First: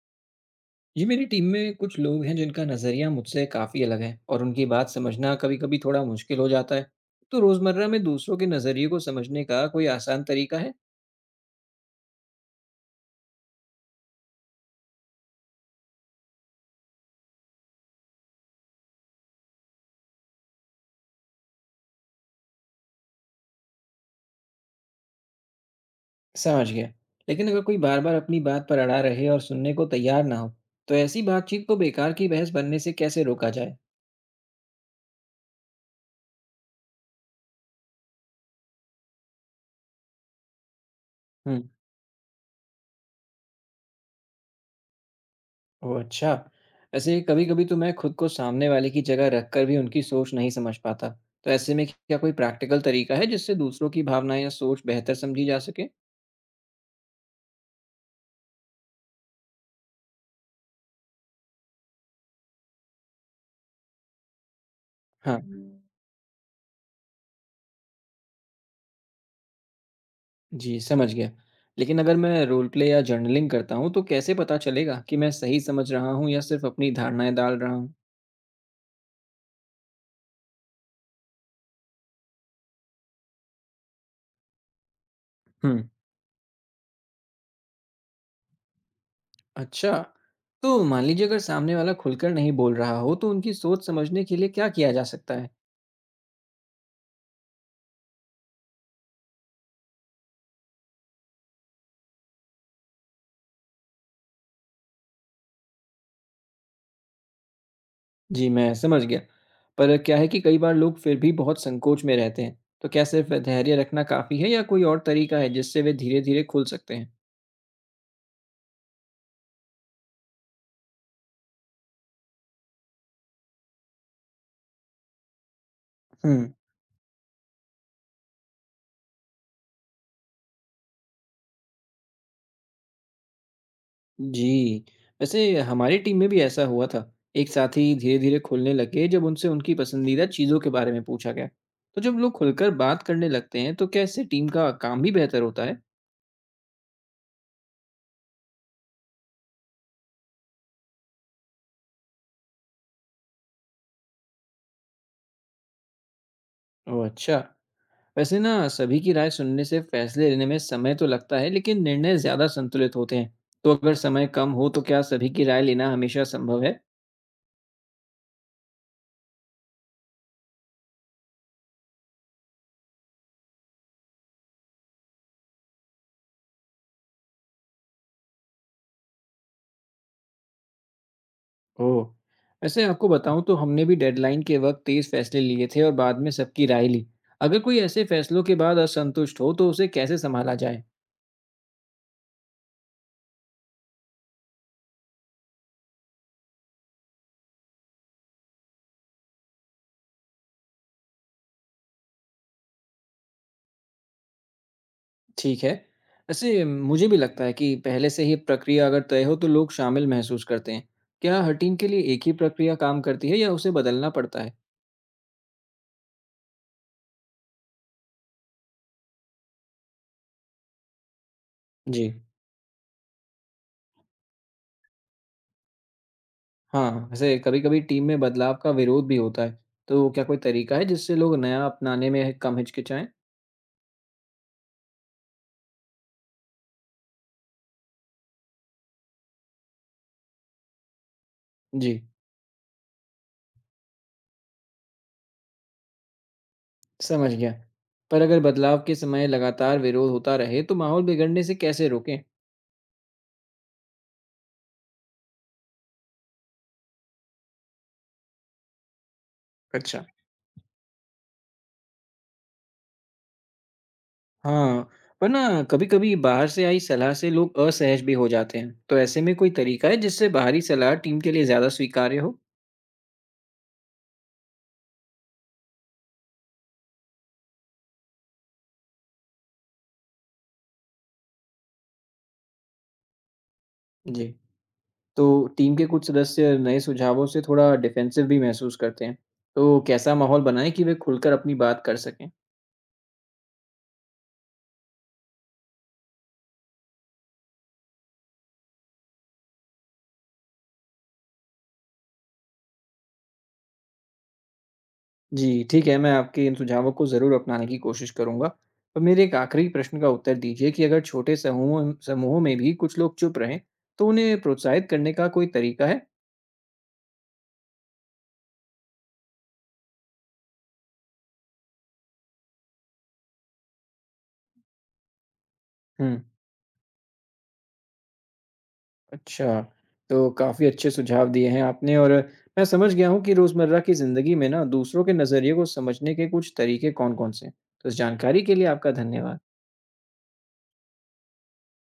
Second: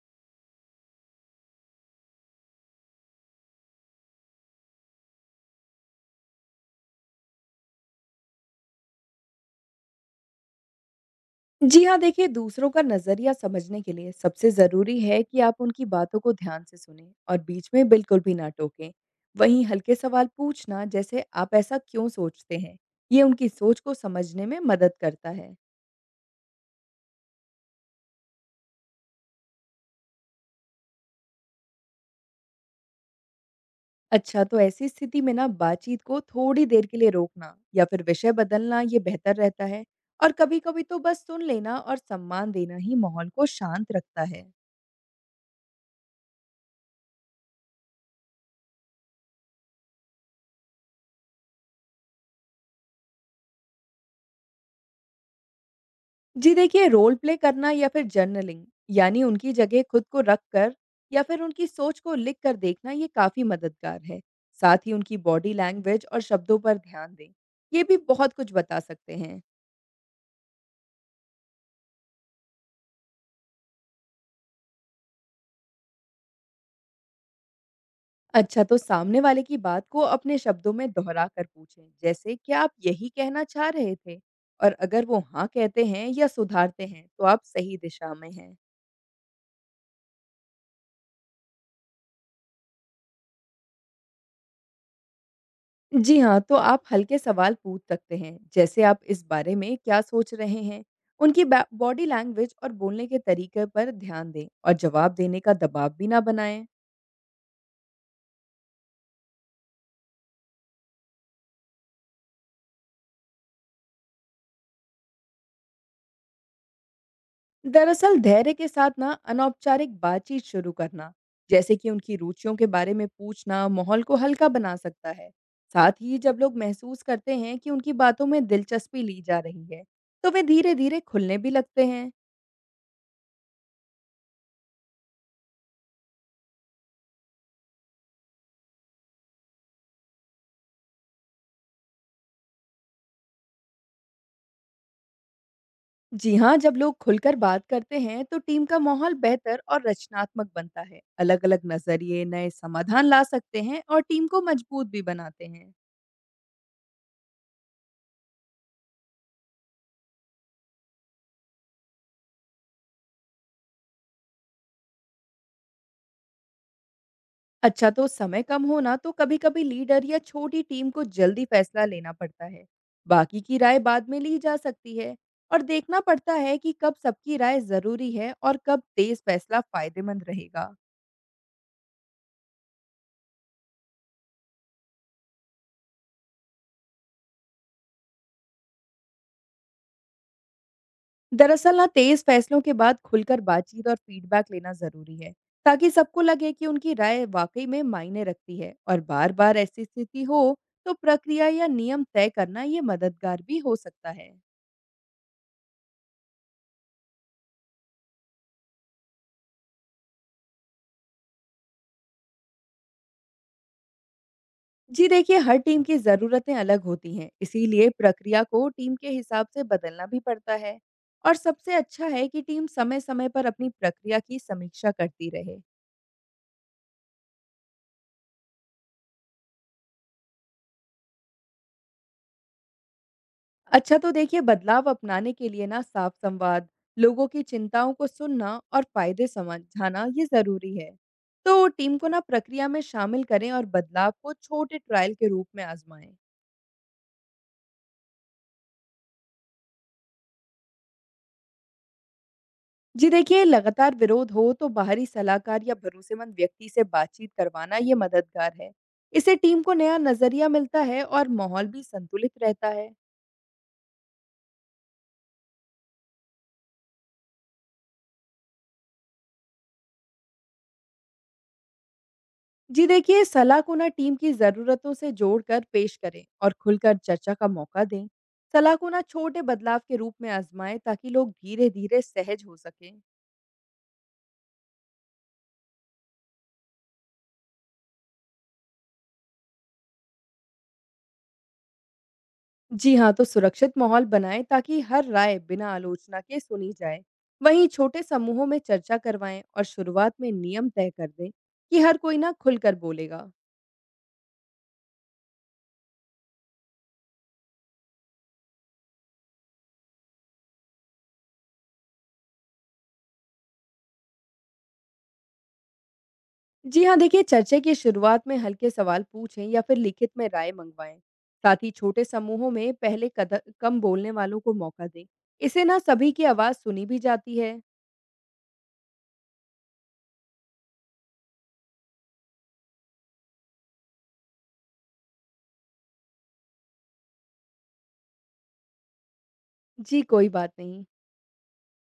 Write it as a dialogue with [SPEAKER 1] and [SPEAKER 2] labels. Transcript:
[SPEAKER 1] जी, मेरी टीम में कुछ लोग हैं जिनका नज़रिया मुझसे काफ़ी अलग है और उनकी बात समझना कभी-कभी थोड़ा मुश्किल हो जाता है। तो रोज़मर्रा में दूसरों के नज़रिए को समझने का कोई आसान तरीका है?
[SPEAKER 2] जी हाँ, देखिए दूसरों का नज़रिया समझने के लिए सबसे ज़रूरी है कि आप उनकी बातों को ध्यान से सुनें और बीच में बिल्कुल भी ना टोकें। वहीं हल्के सवाल पूछना जैसे आप ऐसा क्यों सोचते हैं, ये उनकी सोच को समझने में मदद करता है।
[SPEAKER 1] समझ गया। लेकिन अगर कोई बार-बार अपनी बात पर अड़ा रहे और सुनने को तैयार ना हो, तो ऐसी बातचीत को बेकार की बहस बनने से कैसे रोका जाए?
[SPEAKER 2] अच्छा तो ऐसी स्थिति में ना बातचीत को थोड़ी देर के लिए रोकना या फिर विषय बदलना ये बेहतर रहता है। और कभी-कभी तो बस सुन
[SPEAKER 1] हुँ,
[SPEAKER 2] लेना और सम्मान देना ही माहौल को शांत रखता है।
[SPEAKER 1] ओह अच्छा। वैसे कभी-कभी तो मैं खुद को सामने वाले की जगह रखकर भी उनकी सोच नहीं समझ पाता। तो ऐसे में क्या कोई प्रैक्टिकल तरीका है जिससे दूसरों की भावनाएँ या सोच बेहतर समझी जा सके?
[SPEAKER 2] जी देखिए, रोल प्ले करना या फिर जर्नलिंग यानी उनकी जगह खुद को रख कर या फिर उनकी सोच को लिख कर देखना ये काफ़ी मददगार है। साथ ही उनकी
[SPEAKER 1] हाँ।
[SPEAKER 2] बॉडी लैंग्वेज और शब्दों पर ध्यान दें, ये भी बहुत कुछ बता सकते हैं।
[SPEAKER 1] जी, समझ गया। लेकिन अगर मैं रोल प्ले या जर्नलिंग करता हूँ, तो कैसे पता चलेगा कि मैं सही समझ रहा हूँ या सिर्फ़ अपनी धारणाएँ डाल रहा हूँ?
[SPEAKER 2] अच्छा तो सामने वाले की बात को अपने शब्दों में दोहरा कर पूछें, जैसे क्या आप यही कहना चाह रहे थे? और अगर वो हाँ
[SPEAKER 1] हुँ।
[SPEAKER 2] कहते हैं या सुधारते हैं, तो आप सही दिशा में हैं।
[SPEAKER 1] अच्छा, तो मान लीजिए अगर सामने वाला खुलकर नहीं बोल रहा हो, तो उनकी सोच समझने के लिए क्या किया जा सकता है?
[SPEAKER 2] जी हाँ, तो आप हल्के सवाल पूछ सकते हैं, जैसे आप इस बारे में क्या सोच रहे हैं? उनकी बै बॉडी लैंग्वेज और बोलने के तरीके पर ध्यान दें और जवाब देने का दबाव भी ना बनाएं।
[SPEAKER 1] जी, मैं समझ गया। पर क्या है कि कई बार लोग फिर भी बहुत संकोच में रहते हैं। तो क्या सिर्फ़ धैर्य रखना काफ़ी है या कोई और तरीका है जिससे वे धीरे-धीरे खुल सकते हैं?
[SPEAKER 2] दरअसल धैर्य के साथ ना अनौपचारिक बातचीत शुरू करना, जैसे कि उनकी रुचियों के बारे में पूछना, माहौल को हल्का बना सकता है। साथ ही जब
[SPEAKER 1] हुँ।
[SPEAKER 2] लोग महसूस करते हैं कि उनकी बातों में दिलचस्पी ली जा रही है, तो वे धीरे-धीरे खुलने भी लगते हैं।
[SPEAKER 1] जी, वैसे हमारी टीम में भी ऐसा हुआ था। एक साथी धीरे-धीरे खुलने लगे जब उनसे उनकी पसंदीदा चीज़ों के बारे में पूछा गया। तो जब लोग खुलकर बात करने लगते हैं, तो क्या इससे टीम का काम भी बेहतर होता है?
[SPEAKER 2] जी हाँ, जब लोग खुलकर बात करते हैं तो टीम का माहौल बेहतर और रचनात्मक बनता है। अलग अलग नजरिए नए समाधान ला सकते हैं और टीम को मजबूत भी बनाते हैं।
[SPEAKER 1] ओह अच्छा। वैसे ना सभी की राय सुनने से फैसले लेने में समय तो लगता है, लेकिन निर्णय ज़्यादा संतुलित होते हैं। तो अगर समय कम हो, तो क्या सभी की राय लेना हमेशा संभव है?
[SPEAKER 2] अच्छा, तो समय कम होना तो कभी कभी लीडर या छोटी टीम को जल्दी फैसला लेना पड़ता है। बाकी की राय बाद में ली जा सकती है और देखना पड़ता है कि कब सबकी राय जरूरी है और कब तेज फैसला फायदेमंद रहेगा।
[SPEAKER 1] ओह! वैसे आपको बताऊँ तो हमने भी डेडलाइन के वक़्त तेज़ फैसले लिए थे और बाद में सबकी राय ली। अगर कोई ऐसे फैसलों के बाद असंतुष्ट हो तो उसे कैसे सँभाला जाए?
[SPEAKER 2] दरअसल ना तेज फैसलों के बाद खुलकर बातचीत और फीडबैक लेना जरूरी है, ताकि सबको लगे कि उनकी राय वाकई में मायने रखती है। और बार बार ऐसी स्थिति हो तो प्रक्रिया या नियम तय करना ये मददगार भी हो सकता है।
[SPEAKER 1] ठीक है। वैसे मुझे भी लगता है कि पहले से ही प्रक्रिया अगर तय हो तो लोग शामिल महसूस करते हैं। क्या हर टीम के लिए एक ही प्रक्रिया काम करती है या उसे बदलना पड़ता है?
[SPEAKER 2] जी देखिए, हर टीम की ज़रूरतें अलग होती हैं, इसीलिए प्रक्रिया को टीम के हिसाब से बदलना भी पड़ता है। और सबसे
[SPEAKER 1] जी।
[SPEAKER 2] अच्छा है कि टीम समय समय पर अपनी प्रक्रिया की समीक्षा करती रहे।
[SPEAKER 1] हाँ, वैसे कभी-कभी टीम में बदलाव का विरोध भी होता है। तो क्या कोई तरीका है जिससे लोग नया अपनाने में कम हिचकिचाएँ?
[SPEAKER 2] अच्छा तो देखिए, बदलाव अपनाने के लिए ना साफ संवाद, लोगों की चिंताओं को सुनना और फायदे समझाना ये जरूरी है। तो टीम
[SPEAKER 1] जी।
[SPEAKER 2] को ना प्रक्रिया में शामिल करें और बदलाव को छोटे ट्रायल के रूप में आजमाएं।
[SPEAKER 1] समझ गया। पर अगर बदलाव के समय लगातार विरोध होता रहे तो माहौल बिगड़ने से कैसे रोकें?
[SPEAKER 2] जी देखिए, लगातार विरोध हो तो बाहरी सलाहकार या भरोसेमंद व्यक्ति से बातचीत करवाना ये मददगार है। इससे टीम को नया
[SPEAKER 1] अच्छा,
[SPEAKER 2] नजरिया मिलता है और माहौल भी संतुलित रहता है।
[SPEAKER 1] हाँ, पर ना कभी-कभी बाहर से आई सलाह से लोग असहज भी हो जाते हैं। तो ऐसे में कोई तरीका है जिससे बाहरी सलाह टीम के लिए ज़्यादा स्वीकार्य हो?
[SPEAKER 2] जी देखिए, सलाह को ना टीम की ज़रूरतों से जोड़कर पेश करें और खुलकर चर्चा का मौका दें। सलाह को ना छोटे बदलाव के रूप में आजमाएं ताकि लोग धीरे धीरे सहज हो सकें।
[SPEAKER 1] जी। तो टीम के कुछ सदस्य नए सुझावों से थोड़ा डिफेंसिव भी महसूस करते हैं। तो कैसा माहौल बनाएं कि वे खुलकर अपनी बात कर सकें?
[SPEAKER 2] जी हाँ, तो सुरक्षित माहौल बनाएं ताकि हर राय बिना आलोचना के सुनी जाए। वहीं छोटे समूहों में चर्चा करवाएं और शुरुआत में नियम तय कर दें कि हर कोई ना खुलकर बोलेगा।
[SPEAKER 1] जी, ठीक है, मैं आपके इन सुझावों को ज़रूर अपनाने की कोशिश करूँगा। तो मेरे एक आखिरी प्रश्न का उत्तर दीजिए कि अगर छोटे समूहों में भी कुछ लोग चुप रहें, तो उन्हें प्रोत्साहित करने का कोई तरीका है?
[SPEAKER 2] जी हाँ, देखिए चर्चा की शुरुआत में हल्के सवाल पूछें या फिर लिखित में राय मंगवाएं। साथ ही छोटे समूहों में पहले कद कम बोलने वालों को मौका दें। इससे ना
[SPEAKER 1] हुँ,
[SPEAKER 2] सभी की आवाज़ सुनी भी जाती है।
[SPEAKER 1] अच्छा, तो काफ़ी अच्छे सुझाव दिए हैं आपने और मैं समझ गया हूँ कि रोज़मर्रा की ज़िंदगी में ना दूसरों के नज़रिए को समझने के कुछ तरीके कौन-कौन से हैं। तो इस जानकारी के लिए आपका धन्यवाद।
[SPEAKER 2] जी, कोई बात नहीं।